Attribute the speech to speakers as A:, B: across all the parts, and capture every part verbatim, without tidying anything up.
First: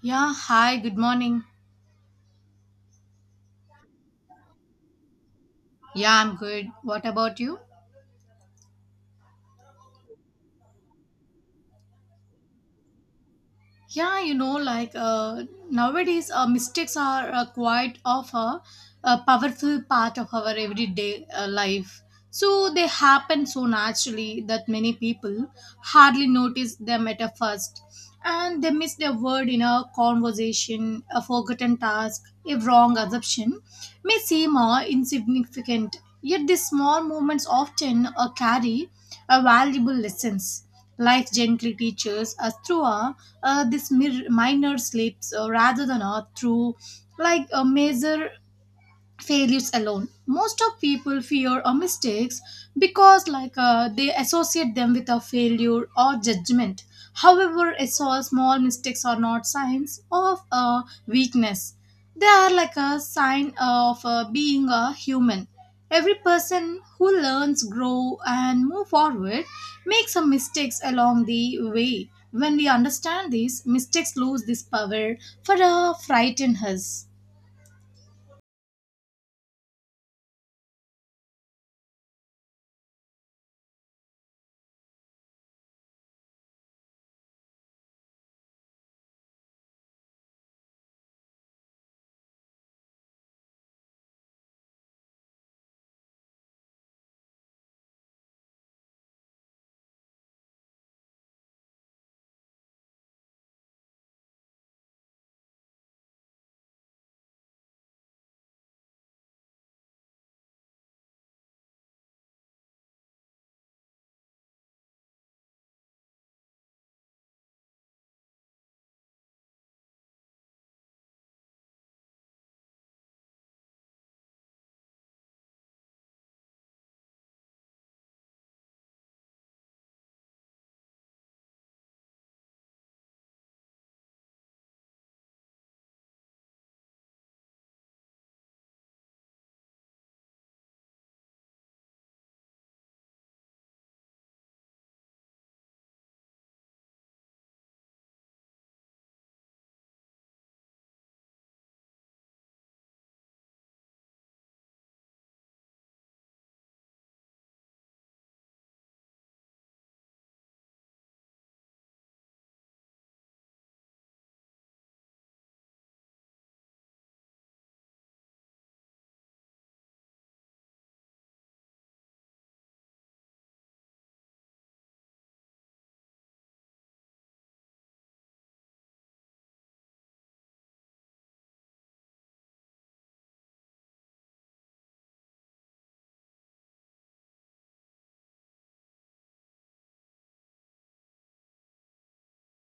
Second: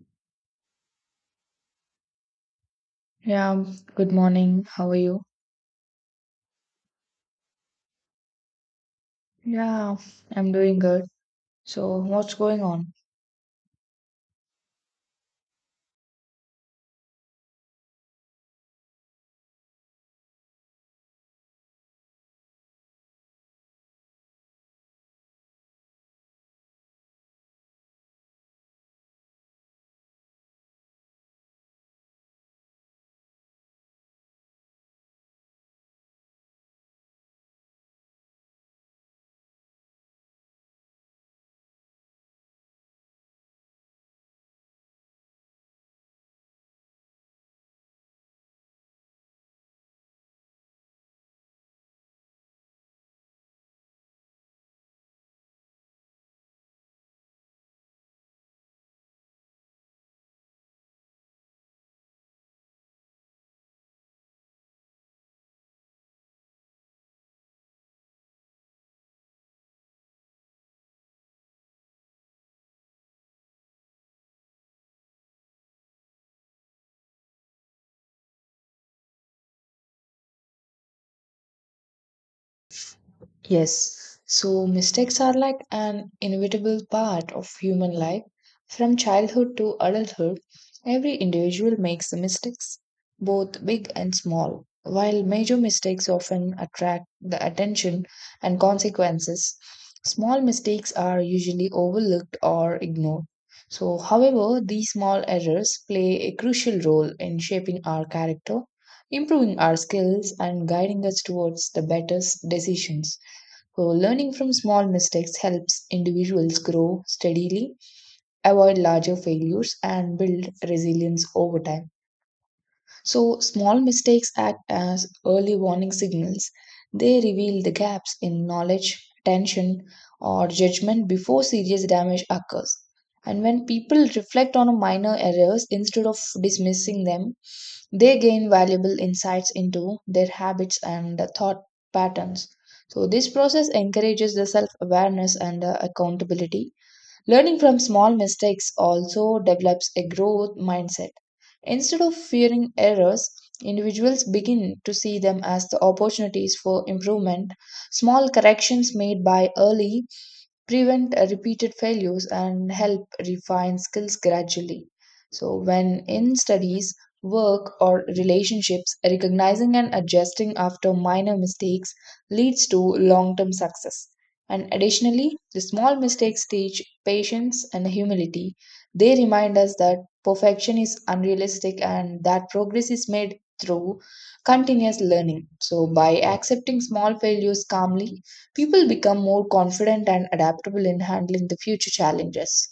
A: Yeah, hi, good morning.
B: Yeah, good morning. How are you?
A: Yeah, I'm good. What about you?
B: Yeah, I'm doing good. So, what's going on?
A: Yeah you know like uh, Nowadays uh, mistakes are uh, quite of a, a powerful part of our everyday uh, life, so they happen so naturally that many people hardly notice them at a first, and they miss their word in a conversation, a forgotten task, a wrong assumption may seem uh, insignificant, yet these small moments often uh, carry a valuable lessons. Life gently teaches us through a uh, this mir- minor slips, uh, rather than a through like a major failures alone. Most of people fear or mistakes because like uh, they associate them with a failure or judgment. However, it's all small mistakes are not signs of uh, weakness. They are like a sign of uh, being a human. Every person who learns grow and move forward makes some mistakes along the way. When we understand this, mistakes lose this power for uh, frighten us.
B: Yes, so mistakes are like an inevitable part of human life. From childhood to adulthood, every individual makes mistakes, both big and small. While major mistakes often attract the attention and consequences, small mistakes are usually overlooked or ignored. So, however, these small errors play a crucial role in shaping our character, improving our skills, and guiding us towards the better s- decisions. So, learning from small mistakes helps individuals grow steadily, avoid larger failures, and build resilience over time. So, small mistakes act as early warning signals. They reveal the gaps in knowledge, attention, or judgment before serious damage occurs. And when people reflect on minor errors instead of dismissing them, they gain valuable insights into their habits and thought patterns. So, this process encourages the self awareness and uh, accountability. Learning from small mistakes also develops a growth mindset. Instead of fearing errors, individuals begin to see them as the opportunities for improvement. Small corrections made by early prevent uh, repeated failures and help refine skills gradually. So, when in studies, work, or relationships, recognizing and adjusting after minor mistakes leads to long term success. And additionally, the small mistakes teach patience and humility. They remind us that perfection is unrealistic and that progress is made through continuous learning. So, by accepting small failures calmly, people become more confident and adaptable in handling the future challenges.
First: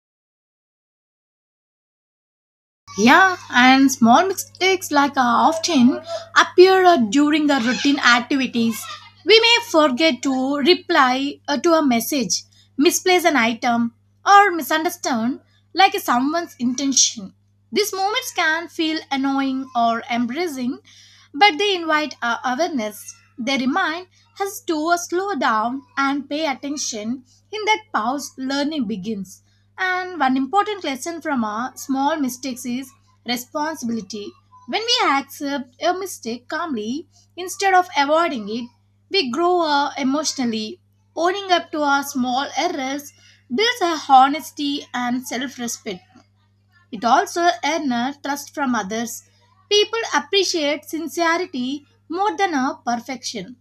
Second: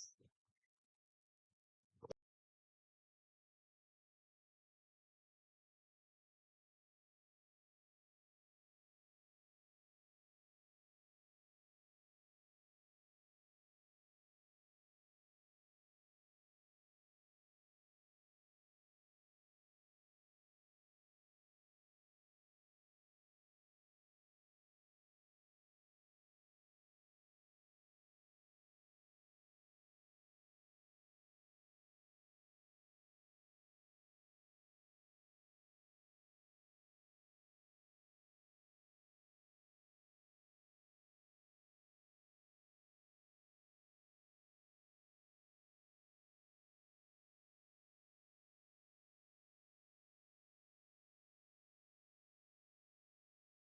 A: Yeah, and small mistakes like uh, often appear uh, during the routine activities. We may forget to reply uh, to a message, misplace an item, or misunderstand like someone's intention. These moments can feel annoying or embarrassing, but they invite our awareness. They remind us to slow down and pay attention. In that pause, learning begins. And one important lesson from our small mistakes is responsibility. When we accept a mistake calmly instead of avoiding it, we grow up emotionally. Owning up to our small errors builds a honesty and self respect. It also earns trust from others. People appreciate sincerity more than a perfection.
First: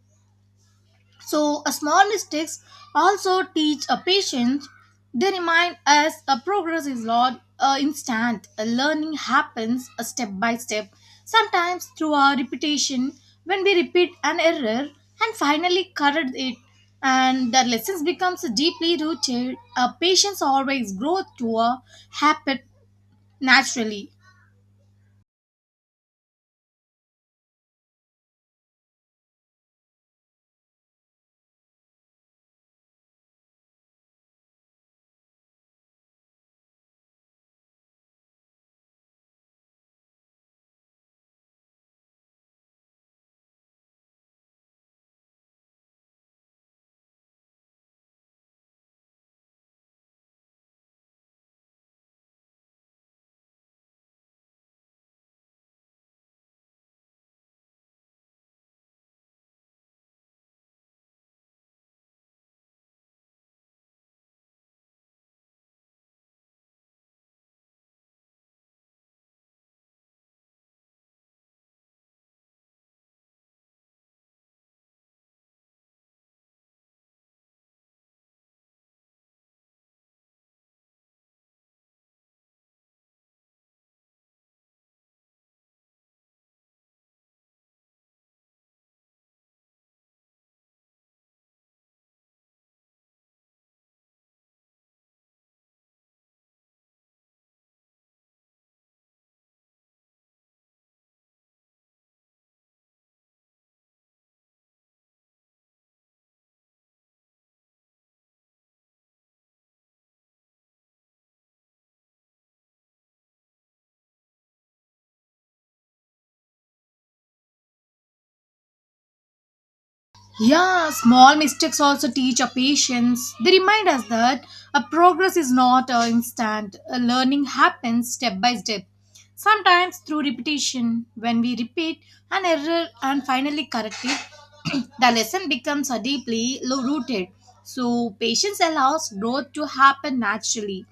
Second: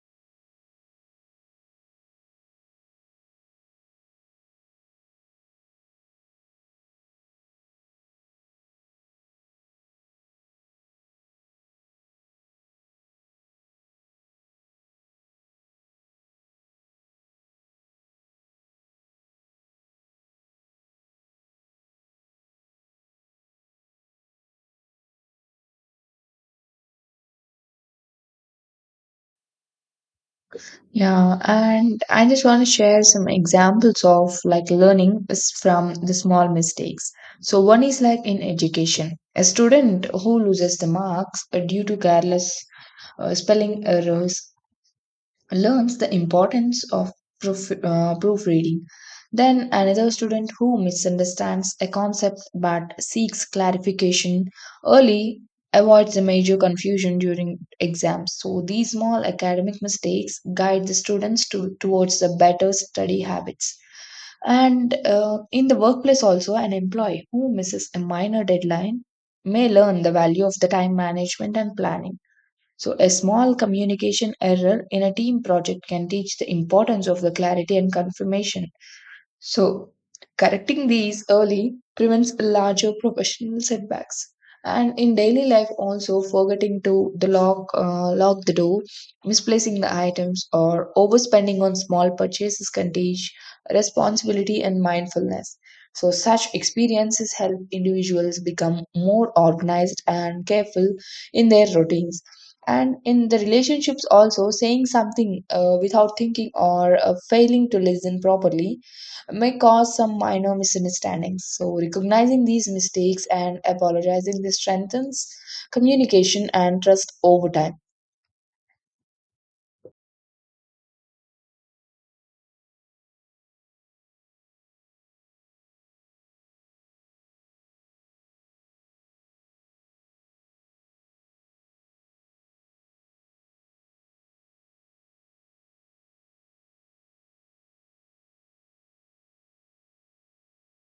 A: So, a small mistakes also teach a patience. They remind us a progress is not uh, instant. A learning happens a step by step, sometimes through our repetition. When we repeat an error and finally correct it, and the lessons becomes deeply rooted. A patience always grows to a habit naturally.
B: Yeah, and I just want to share some examples of like learning is from the small mistakes. So one is like in education, a student who loses the marks uh, due to careless uh, spelling errors learns the importance of proof, uh, proofreading. Then another student who misunderstands a concept but seeks clarification early avoids the major confusion during exams. So these small academic mistakes guide the students to, towards the better study habits. And uh, in the workplace, also, an employee who misses a minor deadline may learn the value of the time management and planning. So, a small communication error in a team project can teach the importance of the clarity and confirmation. So, correcting these early prevents larger professional setbacks. And in daily life, also forgetting to the lock, uh, lock the door, misplacing the items, or overspending on small purchases can teach responsibility and mindfulness. So, such experiences help individuals become more organized and careful in their routines. And in the relationships, also saying something uh, without thinking or uh, failing to listen properly may cause some minor misunderstandings. So, recognizing these mistakes and apologizing this strengthens communication and trust over time.
A: Yeah, small mistakes also teach our patience. They remind us that a progress is not uh, instant. A learning happens step by step. Sometimes through repetition, when we repeat an error and finally correct it, the lesson becomes uh, deeply lo- rooted. So, patience allows growth to happen naturally.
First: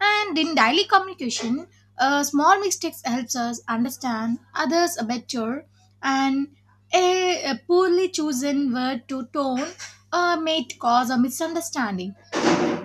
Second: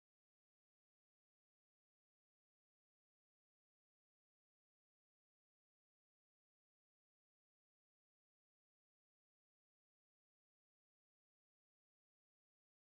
A: And in daily communication, uh, small mistakes helps us understand others better, and a, a poorly chosen word to tone uh, may cause a misunderstanding.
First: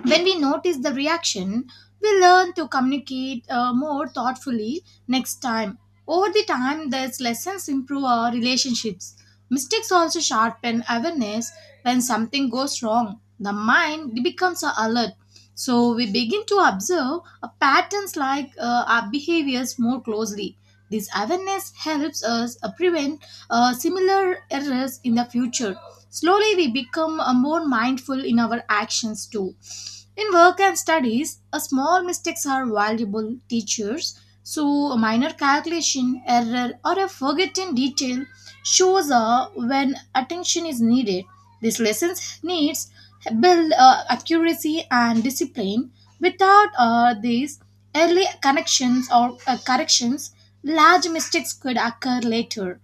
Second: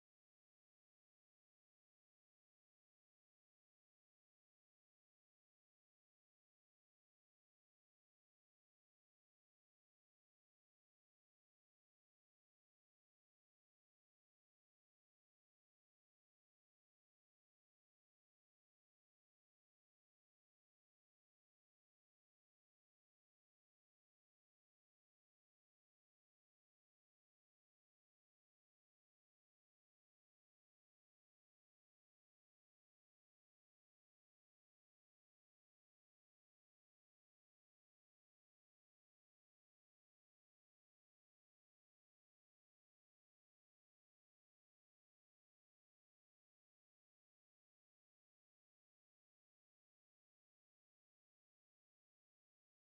A: When we notice the reaction, we learn to communicate uh, more thoughtfully next time. Over the time, these lessons improve our relationships. Mistakes also sharpen awareness when something goes wrong. The mind becomes alert. So we begin to observe uh, patterns like uh, our behaviors more closely. This awareness helps us uh, prevent uh, similar errors in the future. Slowly, we become uh, more mindful in our actions too. In work and studies, a small mistakes are valuable teachers. So, a minor calculation, error, or a forgotten detail shows uh, when attention is needed. This lessons needs build uh, accuracy and discipline. Without uh, these early connections or uh, corrections, large mistakes could occur later.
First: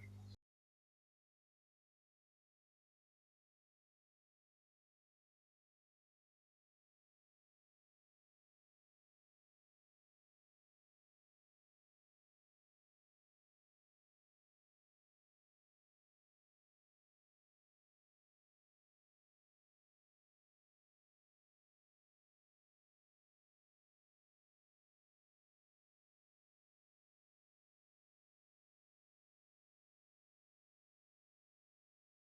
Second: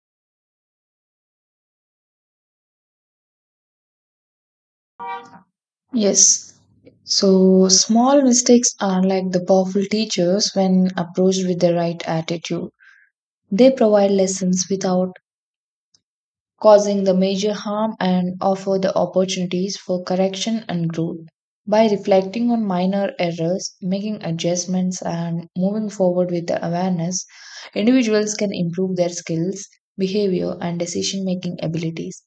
B: Yes. So, small mistakes are like the powerful teachers when approached with the right attitude. They provide lessons without causing the major harm and offer the opportunities for correction and growth. By reflecting on minor errors, making adjustments, and moving forward with the awareness, individuals can improve their skills, behavior, and decision making abilities.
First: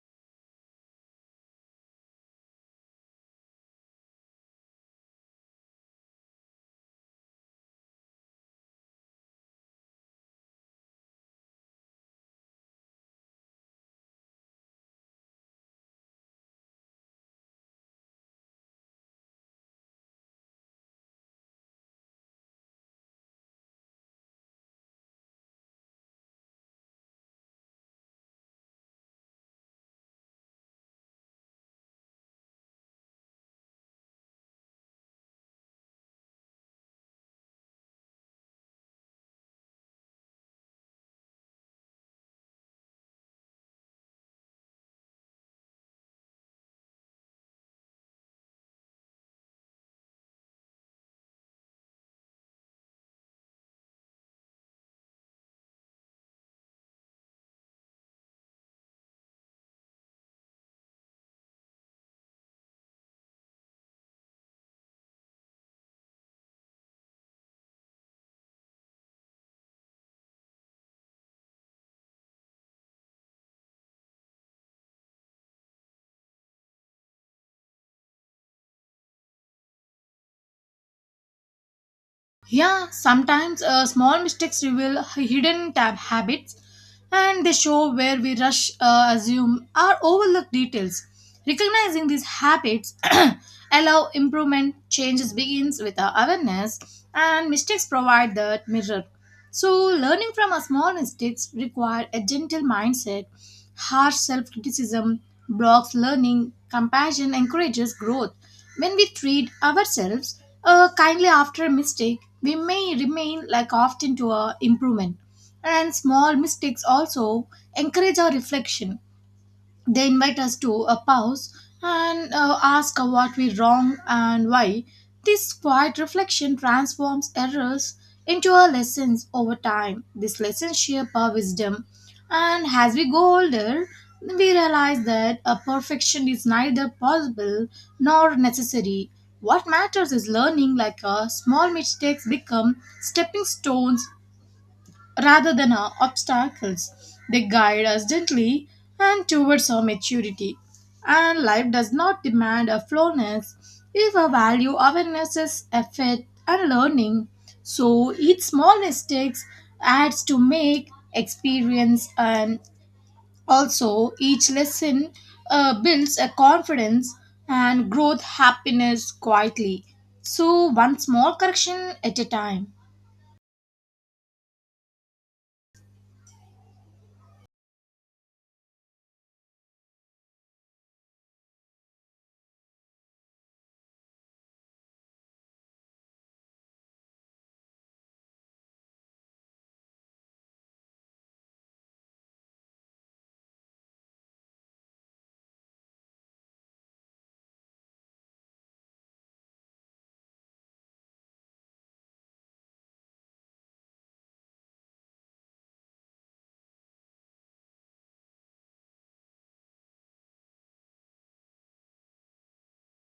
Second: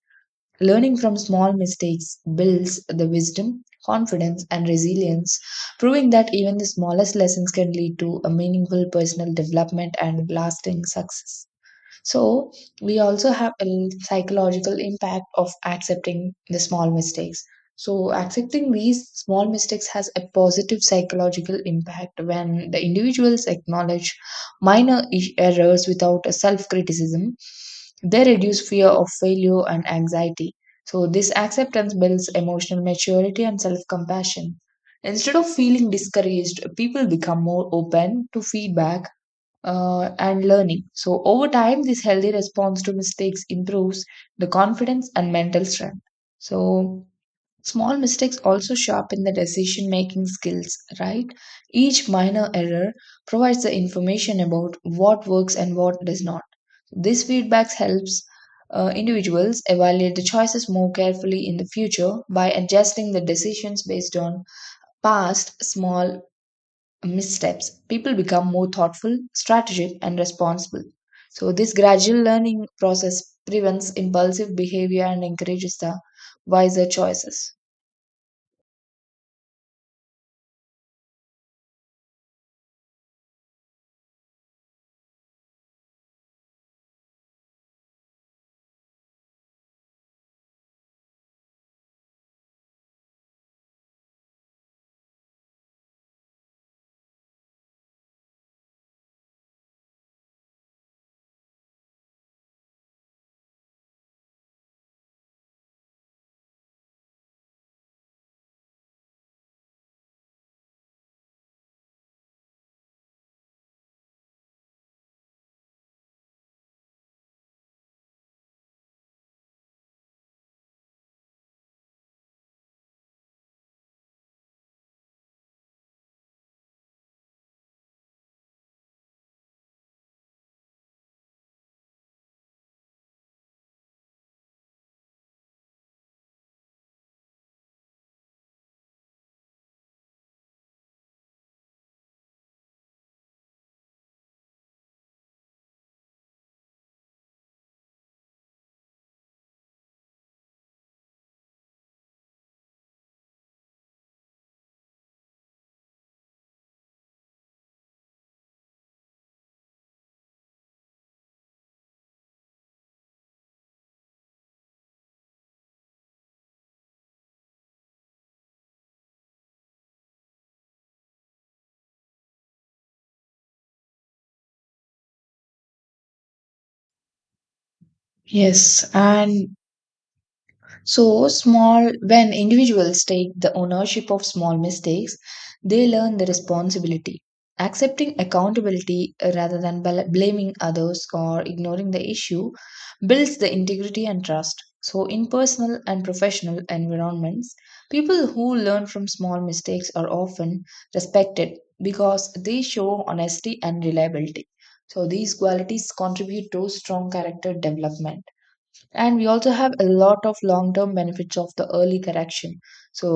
B: Learning from small mistakes builds the wisdom, confidence, and resilience, proving that even the smallest lessons can lead to a meaningful personal development and lasting success. So we also have a psychological impact of accepting the small mistakes. So accepting these small mistakes has a positive psychological impact when the individuals acknowledge minor i- errors without a self-criticism. They reduce fear of failure and anxiety. So this acceptance builds emotional maturity and self-compassion. Instead of feeling discouraged, people become more open to feedback uh, and learning. So, over time, this healthy response to mistakes improves the confidence and mental strength. So, small mistakes also sharpen the decision making skills, right? Each minor error provides the information about what works and what does not. This feedback helps uh, individuals evaluate the choices more carefully in the future by adjusting the decisions based on past small missteps, people become more thoughtful, strategic, and responsible. So, this gradual learning process prevents impulsive behavior and encourages the wiser choices.
A: Yeah, sometimes uh, small mistakes reveal hidden tab habits, and they show where we rush, uh, assume, or overlook details. Recognizing these habits allow improvement. Changes begins with our awareness, and mistakes provide the mirror. So learning from our small mistakes require a gentle mindset. Harsh self-criticism blocks learning. Compassion encourages growth. When we treat ourselves uh, kindly after a mistake, we may remain like often to our improvement. And small mistakes also encourage our reflection. They invite us to a pause and uh, ask uh, what we wrong and why. This quiet reflection transforms errors into our lessons over time. These lessons shape our wisdom. And as we go older, we realize that a perfection is neither possible nor necessary. What matters is learning like a small mistakes become stepping stones rather than our obstacles. They guide us gently and towards our maturity. And life does not demand a flawlessness if our value awareness is effort and learning. So each small mistakes adds to make experience, and also each lesson uh, builds a confidence and growth happiness quietly. So one small correction at a time.
B: Yes, and so small when individuals take the ownership of small mistakes, they learn the responsibility. Accepting accountability uh, rather than bl- blaming others or ignoring the issue builds the integrity and trust. So in personal and professional environments, people who learn from small mistakes are often respected because they show honesty and reliability. So these qualities contribute to strong character development, and we also have a lot of long term benefits of the early correction. So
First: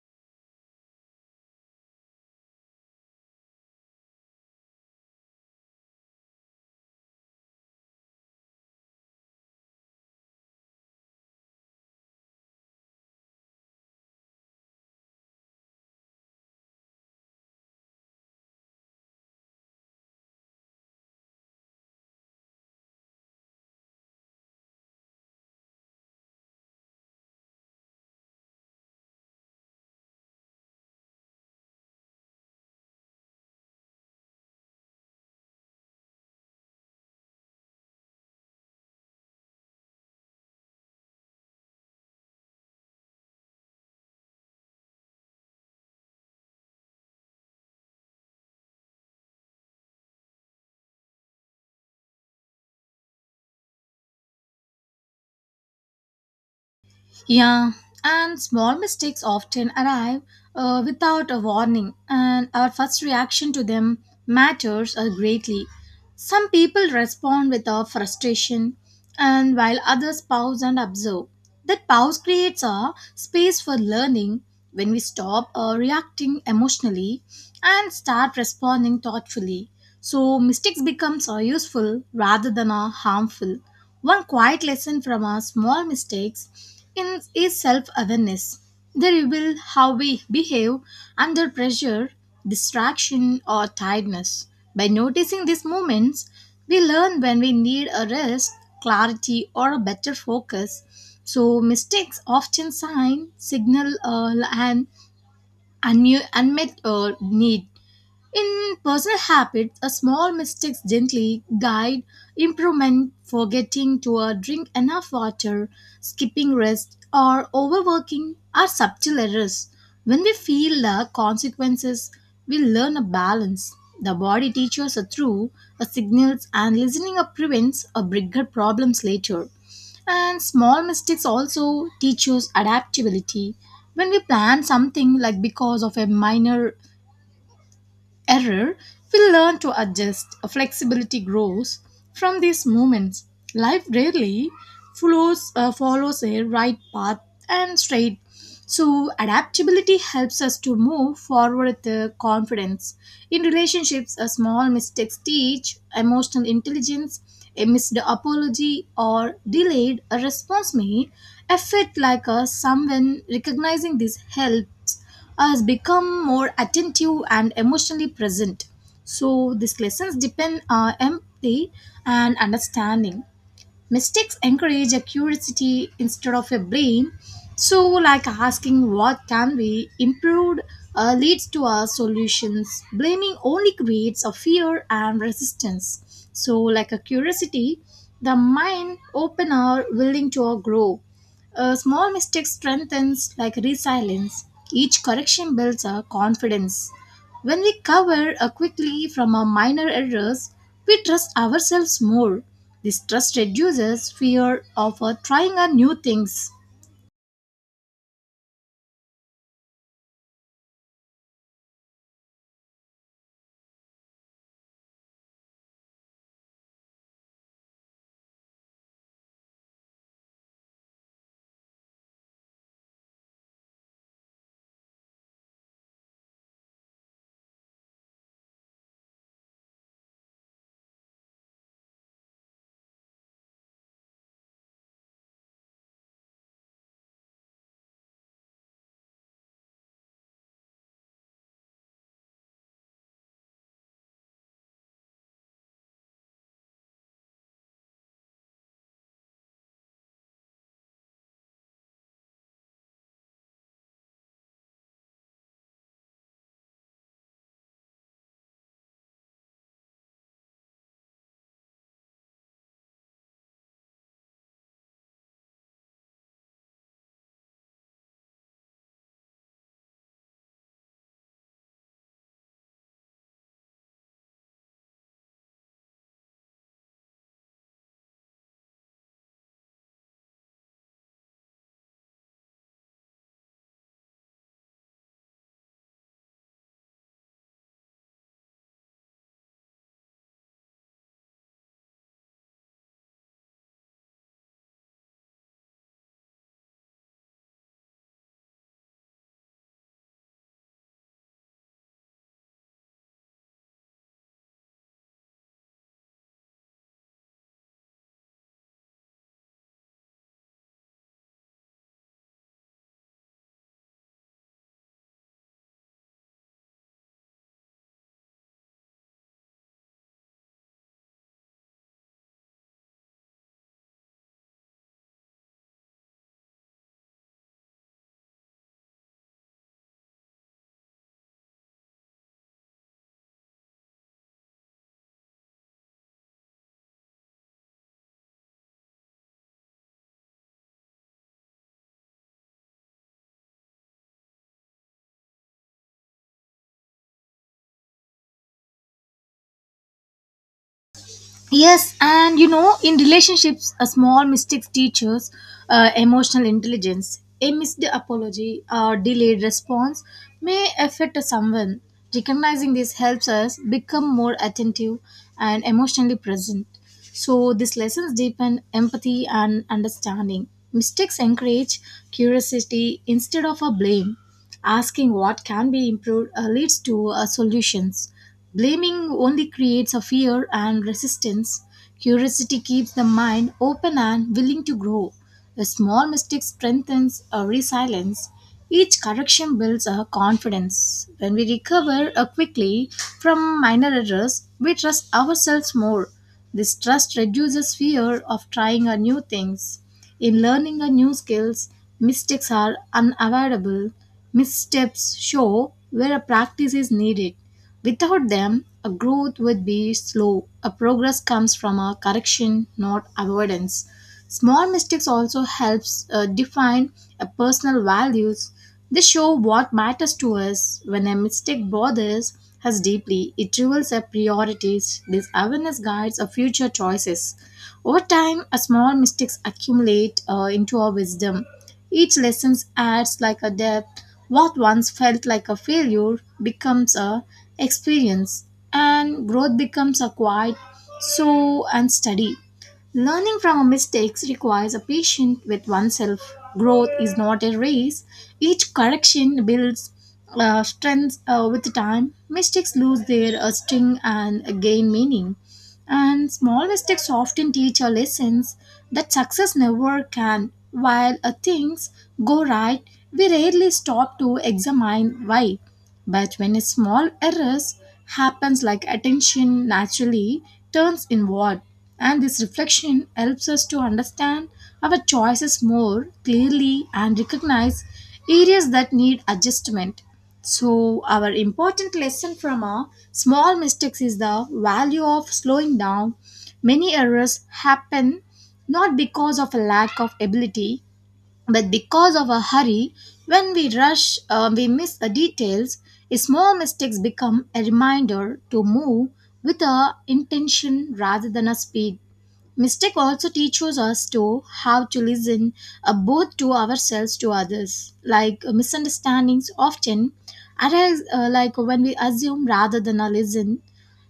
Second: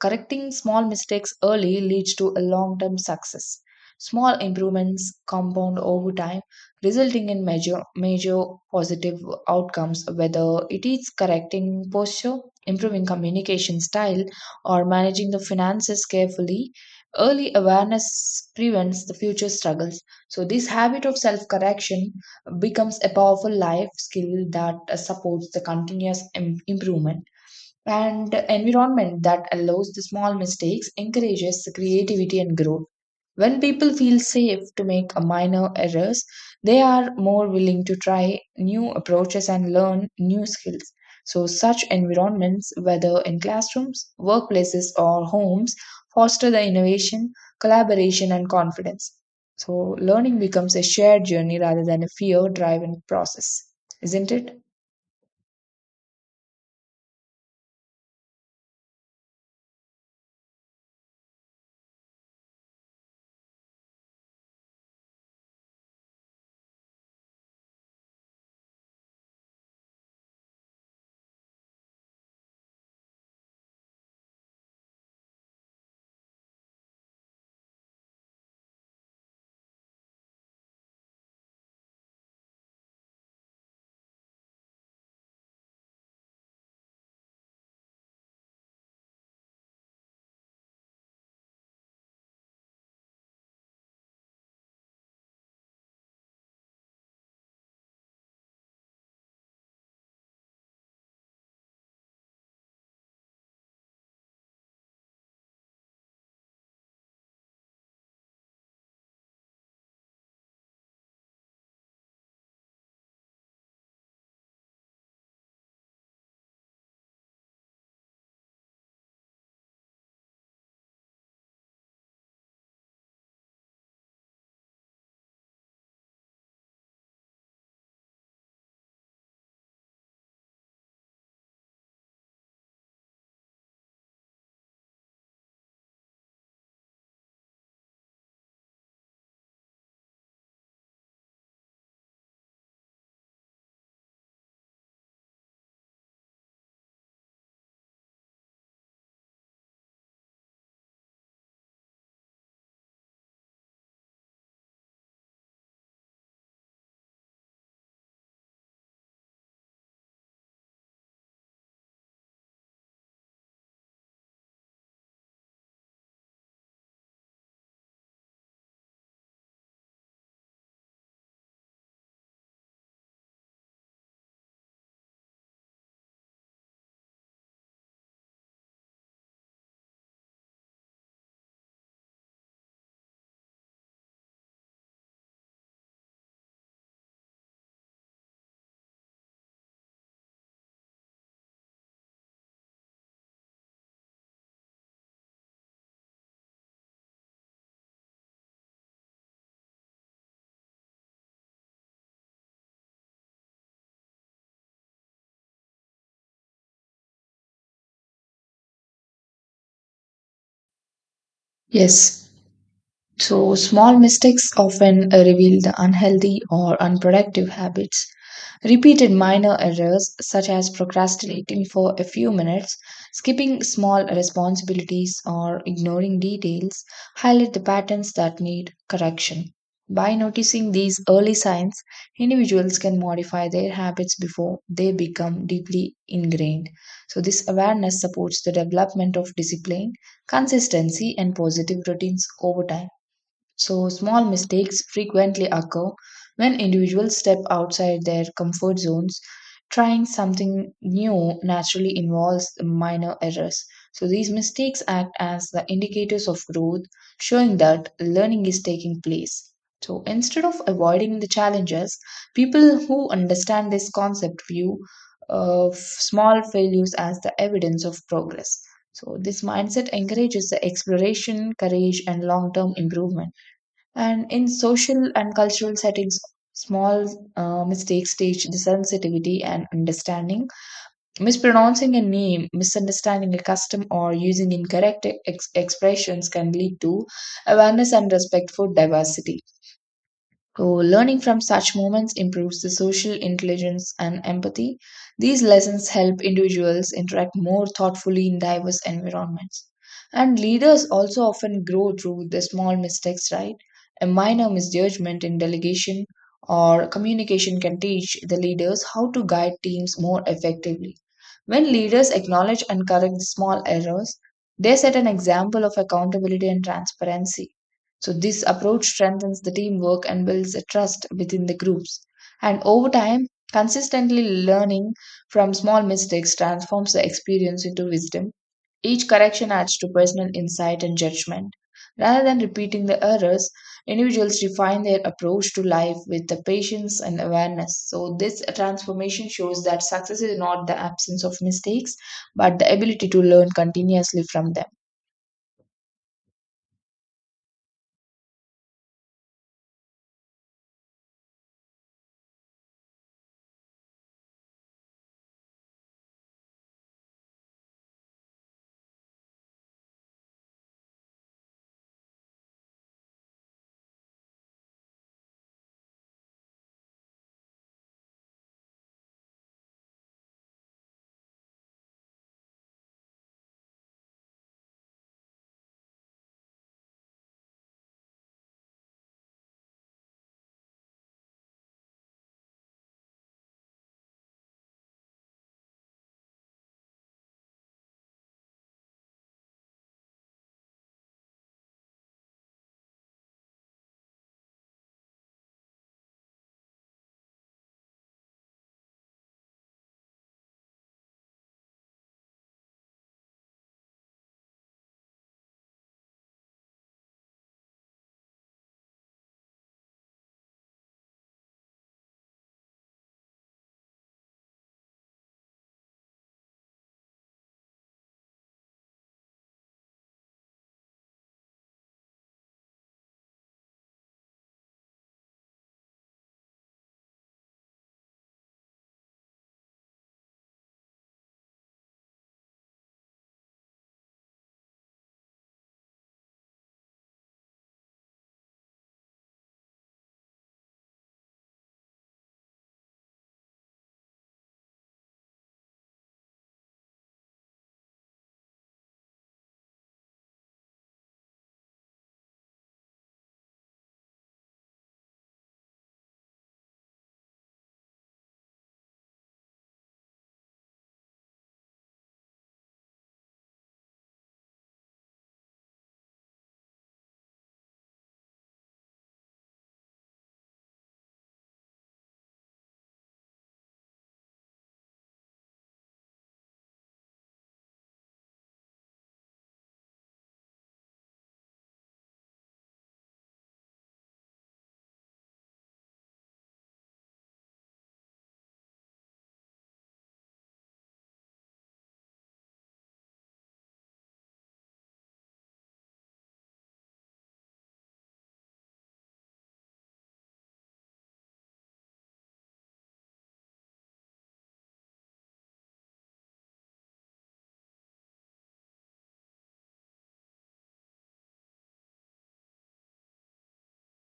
B: correcting small mistakes early leads to a long term success. Small improvements compound over time, resulting in major major positive outcomes, whether it is correcting posture, improving communication style, or managing the finances carefully. Early awareness prevents the future struggles. So this habit of self correction becomes a powerful life skill that uh, supports the continuous im- improvement, and environment that allows the small mistakes encourages the creativity and growth. When people feel safe to make a minor errors, they are more willing to try new approaches and learn new skills. So, such environments, whether in classrooms, workplaces, or homes, foster the innovation, collaboration, and confidence. So, learning becomes a shared journey rather than a fear driven process, isn't it?
A: Yeah, and small mistakes often arrive uh, without a warning, and our first reaction to them matters uh, greatly. Some people respond with a frustration, and while others pause and observe. That pause creates a space for learning when we stop uh, reacting emotionally and start responding thoughtfully. So mistakes becomes uh, useful rather than uh, harmful. One quiet lesson from our small mistakes in, is self-awareness. They reveal how we behave under pressure, distraction, or tiredness. By noticing these moments, we learn when we need a rest, clarity, or a better focus. So, mistakes often sign, signal, uh, an unmu- unmet uh, need. In personal habits, a small mistakes gently guide improvement, forgetting to uh, drink enough water, skipping rest, or overworking are subtle errors. When we feel the consequences, we learn a balance. The body teaches us through a signals, and listening up prevents a bigger problems later. And small mistakes also teach us adaptability. When we plan something like because of a minor error, we learn to adjust. Flexibility grows from these moments. Life rarely follows, uh, follows a right path and straight. So, adaptability helps us to move forward with the confidence. In relationships, a small mistakes teach emotional intelligence. A missed apology or delayed response may affect like us. Someone recognizing this helps has become more attentive and emotionally present. So these lessons depend on empathy and understanding. Mistakes encourage a curiosity instead of a blame. So, like asking what can be improved uh, leads to our solutions. Blaming only creates a fear and resistance. So, like a curiosity, the mind open or willing to grow. A small mistake strengthens like resilience. Each correction builds our confidence. When we cover uh, quickly from our minor errors, we trust ourselves more. This trust reduces fear of uh, trying uh, new things.
B: Yes. So, small mistakes often reveal the unhealthy or unproductive habits. Repeated minor errors, such as procrastinating for a few minutes, skipping small responsibilities, or ignoring details, highlight the patterns that need correction. By noticing these early signs, individuals can modify their habits before they become deeply ingrained. So, this awareness supports the development of discipline, consistency, and positive routines over time. So, small mistakes frequently occur when individuals step outside their comfort zones. Trying something new naturally involves minor errors. So, these mistakes act as the indicators of growth, showing that learning is taking place. So, instead of avoiding the challenges, people who understand this concept view of small failures as the evidence of progress. So, this mindset encourages the exploration, courage, and long term improvement. And in social and cultural settings, small uh, mistakes teach the sensitivity and understanding. Mispronouncing a name, misunderstanding a custom, or using incorrect ex- expressions can lead to awareness and respect for diversity. So, learning from such moments improves the social intelligence and empathy. These lessons help individuals interact more thoughtfully in diverse environments. And leaders also often grow through the small mistakes, right? A minor misjudgment in delegation or communication can teach the leaders how to guide teams more effectively. When leaders acknowledge and correct small errors, they set an example of accountability and transparency. So this approach strengthens the teamwork and builds a trust within the groups. And over time, consistently learning from small mistakes transforms the experience into wisdom. Each correction adds to personal insight and judgment. Rather than repeating the errors, individuals refine their approach to life with the patience and awareness. So, this transformation shows that success is not the absence of mistakes, but the ability to learn continuously from them.
A: Yes, and you know, in relationships, a small mistakes teaches uh, emotional intelligence. A missed apology or delayed response may affect someone. Recognizing this helps us become more attentive and emotionally present. So, these lessons deepen empathy and understanding. Mistakes encourage curiosity instead of a blame. Asking what can be improved uh, leads to uh, solutions. Blaming only creates a fear and resistance. Curiosity keeps the mind open and willing to grow. A small mistake strengthens a resilience. Each correction builds a confidence. When we recover uh, quickly from minor errors, we trust ourselves more. This trust reduces fear of trying a new things. In learning a new skills, mistakes are unavoidable. Missteps show where a practice is needed. Without them, a growth would be slow. A progress comes from a correction, not avoidance. Small mistakes also helps uh, define a personal values. They show what matters to us. When a mistake bothers us deeply, it reveals our priorities. This awareness guides our future choices. Over time, a small mistakes accumulate uh, into our wisdom. Each lesson adds like a depth. What once felt like a failure becomes a experience, and growth becomes a quiet, slow, and steady. Learning from our mistakes requires a patience with oneself. Growth is not a race. Each correction builds uh, strength uh, with time. Mistakes lose their uh, sting and gain meaning. And small mistakes often teach us lessons that success never can. While uh, things go right, we rarely stop to examine why. But when a small errors happens like attention naturally turns inward, and this reflection helps us to understand our choices more clearly and recognize areas that need adjustment. So, our important lesson from our small mistakes is the value of slowing down. Many errors happen not because of a lack of ability, but because of a hurry. When we rush, uh, we miss the details. Small mistakes become a reminder to move with a intention rather than a speed. Mistake also teaches us to how to listen uh, both to ourselves to others. Like uh, misunderstandings often arise uh, like when we assume rather than uh, listen.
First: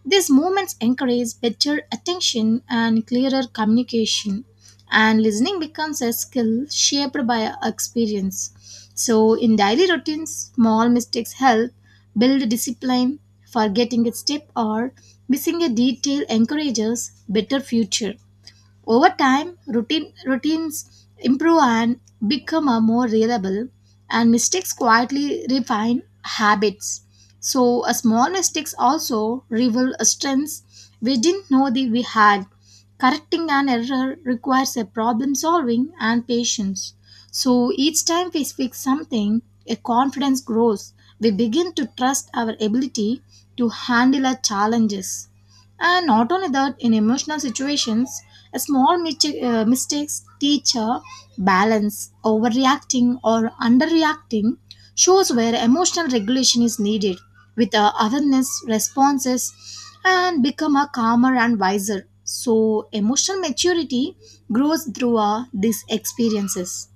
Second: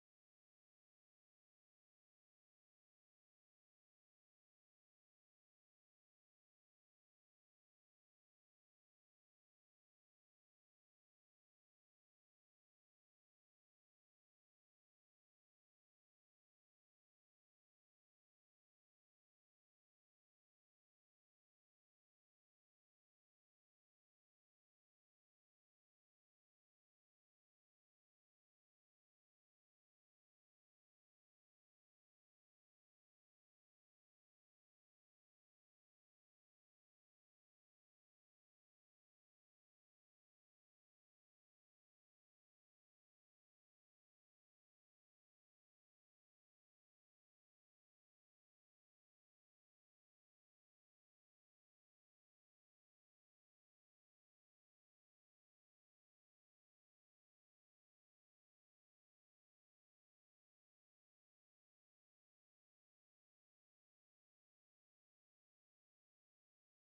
A: These movements encourage better attention and clearer communication, and listening becomes a skill shaped by experience. So, in daily routines, small mistakes help build discipline. Forgetting a step or missing a detail encourages better future. Over time, routine, routines improve and become a more reliable, and mistakes quietly refine habits. So, a small mistakes also reveal strengths we didn't know that we had. Correcting an error requires a problem solving and patience. So, each time we fix something, a confidence grows. We begin to trust our ability to handle our challenges. And not only that, in emotional situations, a small mistake, uh, mistakes teach a balance, overreacting or underreacting shows where emotional regulation is needed with uh, awareness, responses, and become a calmer and wiser. So, emotional maturity grows through uh, these experiences.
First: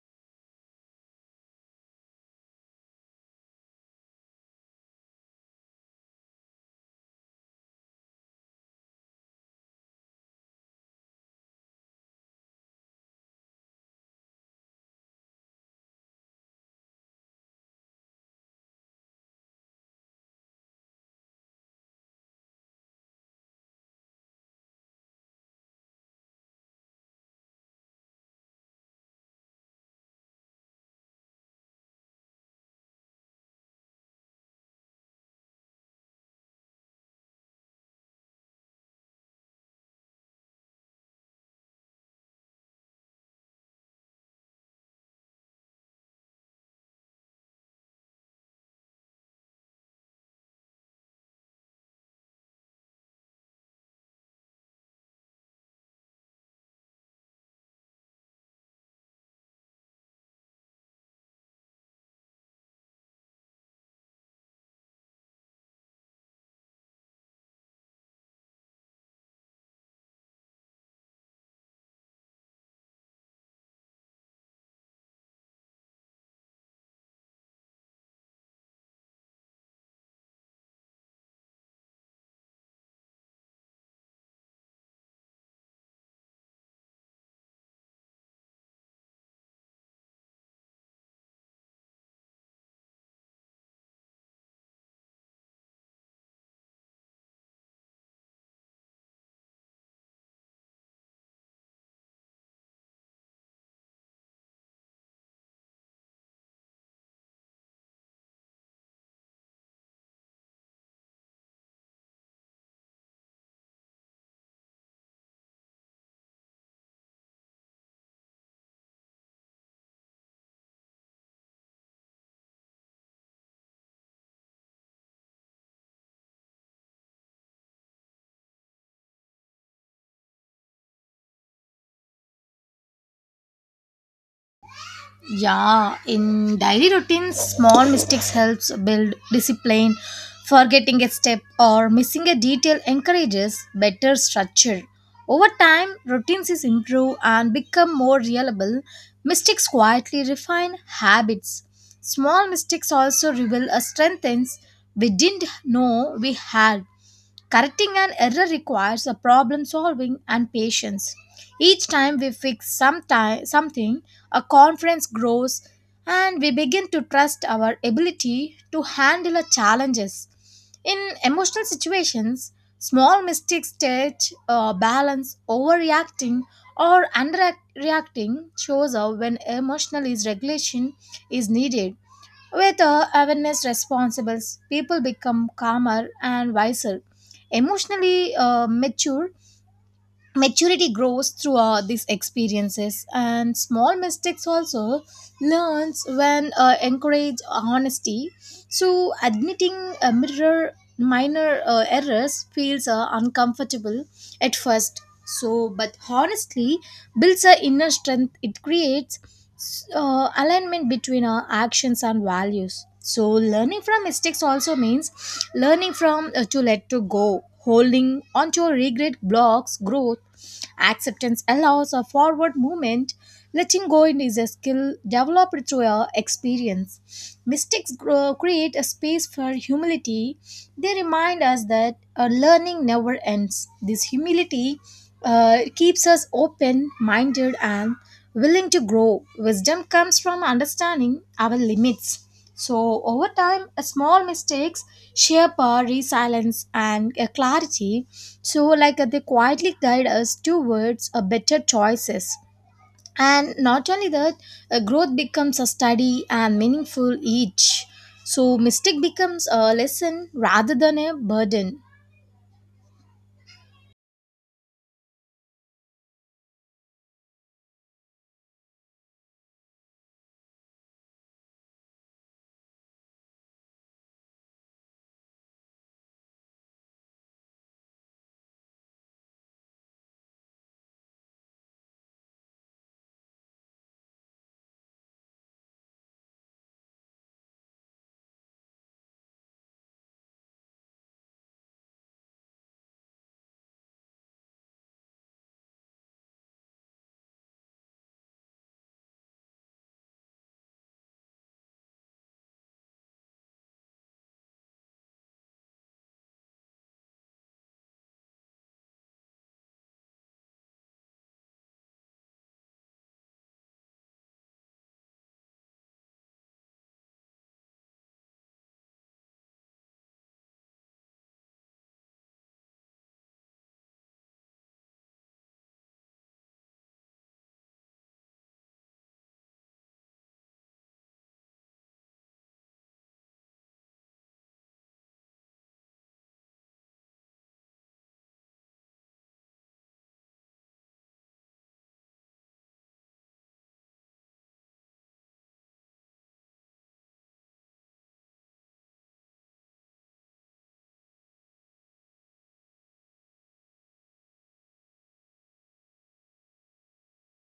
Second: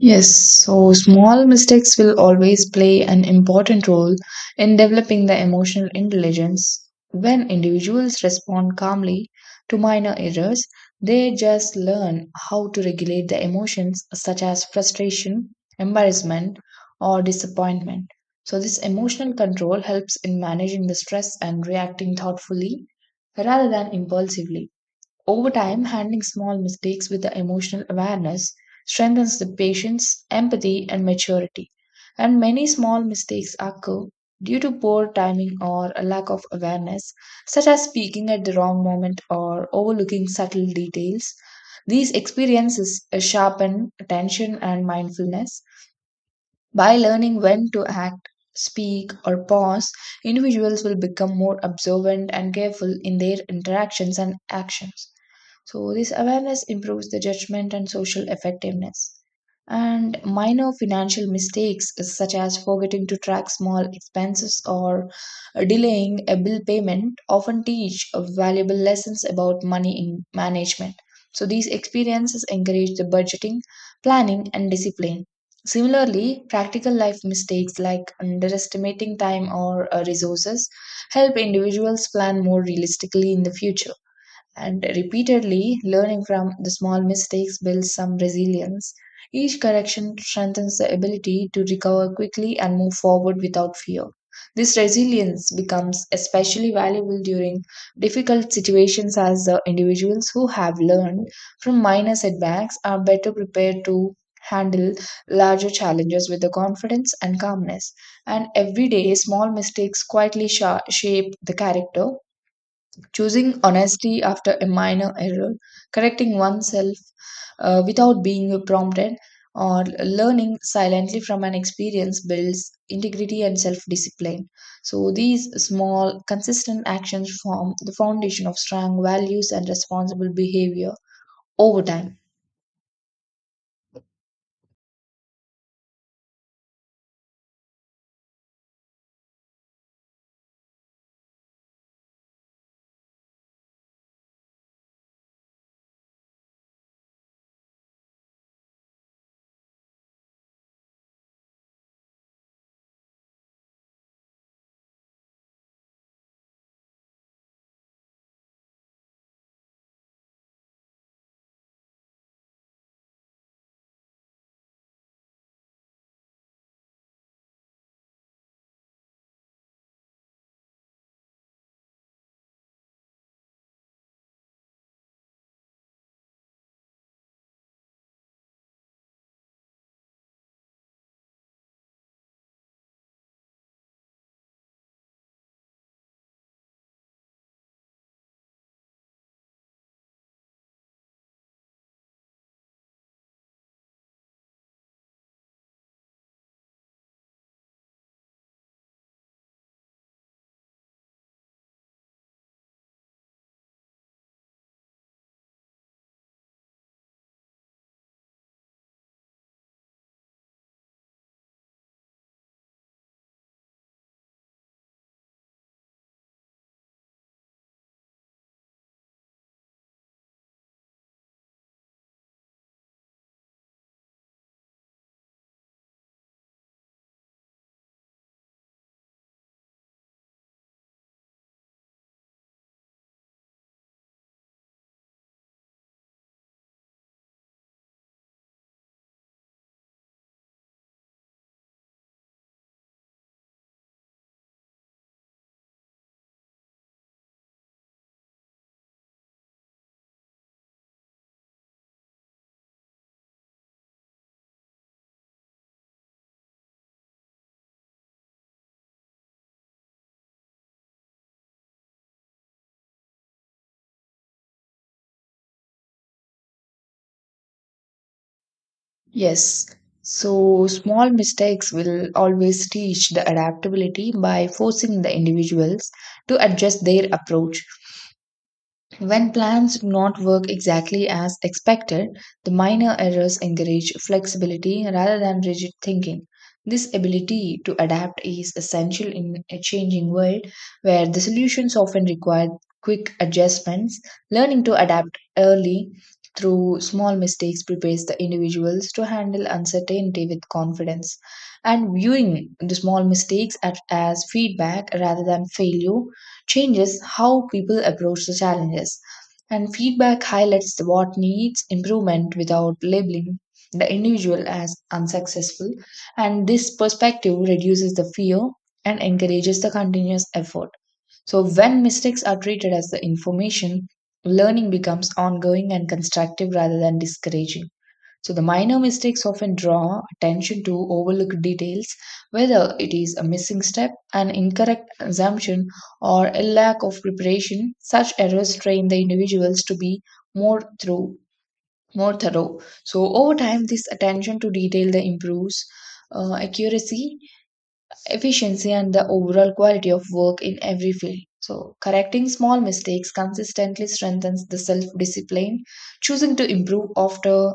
B: Yes, so small mistakes will always play an important role in developing the emotional intelligence. When individuals respond calmly to minor errors, they just learn how to regulate the emotions such as frustration, embarrassment, or disappointment. So, this emotional control helps in managing the stress and reacting thoughtfully rather than impulsively. Over time, handling small mistakes with the emotional awareness strengthens the patience, empathy, and maturity. And many small mistakes occur due to poor timing or a lack of awareness, such as speaking at the wrong moment or overlooking subtle details. These experiences uh, sharpen attention and mindfulness, by learning when to act, speak, or pause, individuals will become more observant and careful in their interactions and actions. So, this awareness improves the judgment and social effectiveness. And minor financial mistakes, such as forgetting to track small expenses or delaying a bill payment, often teach valuable lessons about money in management. So, these experiences encourage the budgeting, planning, and discipline. Similarly, practical life mistakes like underestimating time or uh, resources help individuals plan more realistically in the future, and repeatedly learning from the small mistakes builds some resilience. Each correction strengthens the ability to recover quickly and move forward without fear. This resilience becomes especially valuable during difficult situations, as the individuals who have learned from minor setbacks are better prepared to handle larger challenges with the confidence and calmness. And every day, small mistakes quietly sha- shape the character, choosing honesty after a minor error, correcting oneself uh, without being prompted, or learning silently from an experience builds integrity and self discipline. So, these small, consistent actions form the foundation of strong values and responsible behavior over time.
A: Yeah, in daily routines, small mistakes helps build discipline. Forgetting a step or missing a detail encourages better structure. Over time, routines is improve and become more reliable. Mistakes quietly refine habits. Small mistakes also reveal a strengths we didn't know we had. Correcting an error requires a problem solving and patience. Each time we fix some ti- something, a confidence grows, and we begin to trust our ability to handle our challenges. In emotional situations, small mistakes teach uh, balance, overreacting or underreacting shows up when emotional is regulation is needed. With uh, awareness responsible, people become calmer and wiser. Emotionally uh, mature, Maturity grows through uh, these experiences, and small mistakes also learns when uh, encourage honesty. So admitting a mirror minor uh, errors feels uh, uncomfortable at first. So, but honestly, builds a inner strength. It creates uh, alignment between our actions and values. So, learning from mistakes also means learning from uh, to let to go, holding onto regret blocks growth, acceptance allows a forward movement. Letting go is a skill developed through our experience. Mistakes grow, create a space for humility. They remind us that uh, learning never ends. This humility uh, keeps us open minded and willing to grow. Wisdom comes from understanding our limits. So, over time, uh, small mistakes shape our resilience and uh, clarity. So, like uh, they quietly guide us towards uh, better choices. And not only that, uh, growth becomes a steady and meaningful each. So, mistake becomes a lesson rather than a burden.
B: Yes. So, small mistakes will always teach the adaptability by forcing the individuals to adjust their approach. When plans do not work exactly as expected, the minor errors encourage flexibility rather than rigid thinking. This ability to adapt is essential in a changing world where the solutions often require quick adjustments. Learning to adapt early through small mistakes prepares the individuals to handle uncertainty with confidence. And viewing the small mistakes at- as feedback rather than failure changes how people approach the challenges. And feedback highlights the what needs improvement without labeling the individual as unsuccessful. And this perspective reduces the fear and encourages the continuous effort. So, when mistakes are treated as the information, learning becomes ongoing and constructive rather than discouraging. So the minor mistakes often draw attention to overlooked details, whether it is a missing step, an incorrect assumption, or a lack of preparation. Such errors train the individuals to be more through more thorough. So over time, this attention to detail the improves uh, accuracy, efficiency, and the overall quality of work in every field. So, correcting small mistakes consistently strengthens the self discipline. Choosing to improve after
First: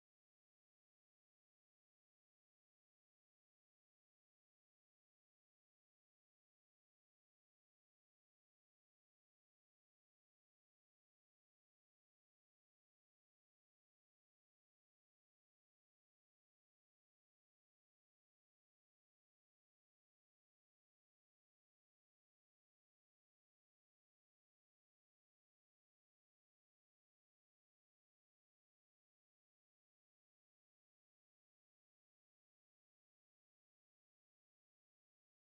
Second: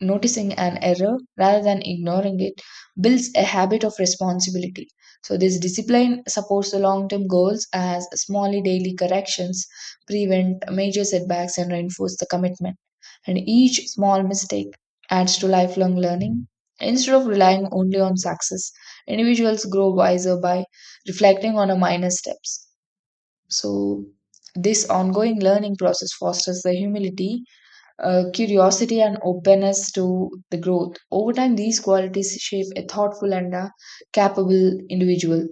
B: noticing an error rather than ignoring it builds a habit of responsibility. So, this discipline supports the long term goals, as small daily corrections prevent major setbacks and reinforce the commitment, and each small mistake adds to lifelong learning. Instead of relying only on success, individuals grow wiser by reflecting on a minor steps. So, this ongoing learning process fosters the humility, uh, curiosity, and openness to the growth. Over time, these qualities shape a thoughtful and a capable individual.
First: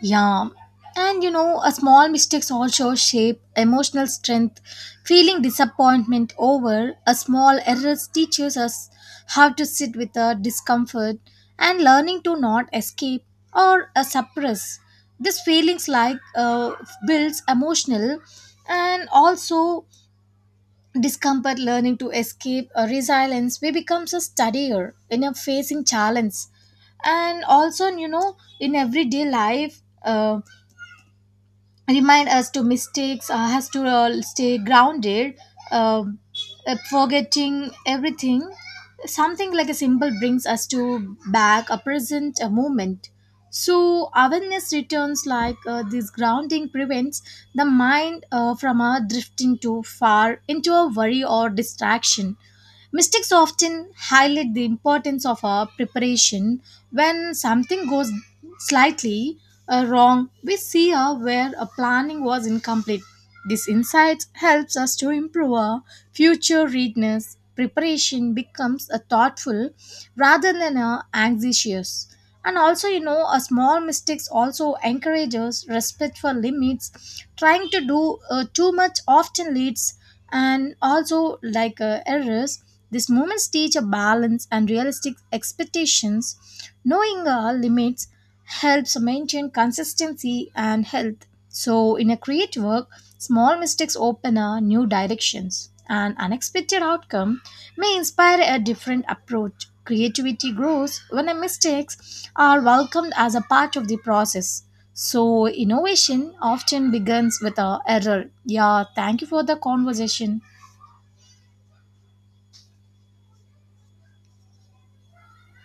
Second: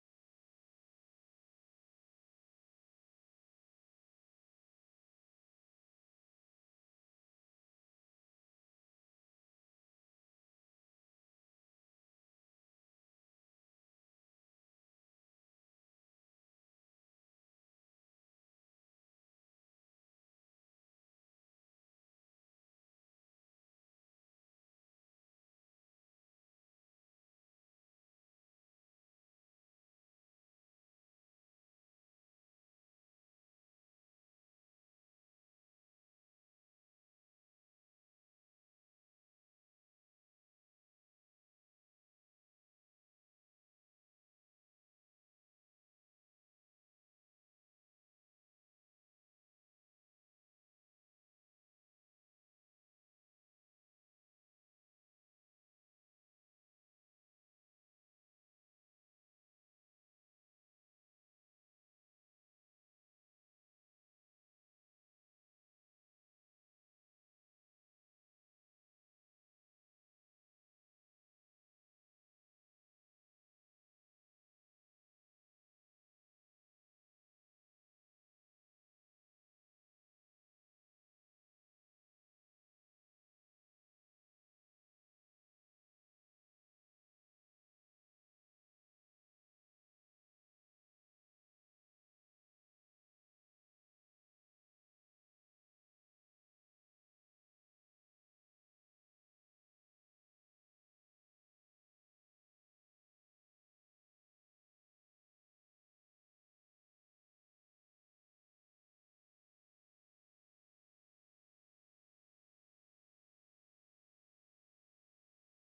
A: Yeah. And you know, a small mistakes also shape emotional strength. Feeling disappointment over a small errors teaches us how to sit with the discomfort, and learning to not escape or uh, suppress. These feelings like uh, builds emotional, and also discomfort learning to escape or resilience we becomes a studier in a facing challenge. And also, you know, in everyday life, uh, remind us to mistakes uh, has to uh, stay grounded, uh, uh, forgetting everything, something like a symbol brings us to back a present a moment. So awareness returns, like uh, this grounding prevents the mind uh, from uh, drifting too far into a worry or distraction. Mistakes often highlight the importance of our preparation. When something goes slightly uh, wrong, we see uh, where a planning was incomplete. This insight helps us to improve our future readiness. Preparation becomes a thoughtful rather than a anxious. And also, you know, a small mistakes also encourages respect for limits. Trying to do uh, too much often leads and also like uh, errors. These moments teach a balance and realistic expectations. Knowing our limits helps maintain consistency and health. So, in a creative work, small mistakes open a new directions. An unexpected outcome may inspire a different approach. Creativity grows when a mistakes are welcomed as a part of the process. So, innovation often begins with a error. Yeah, thank you for the conversation.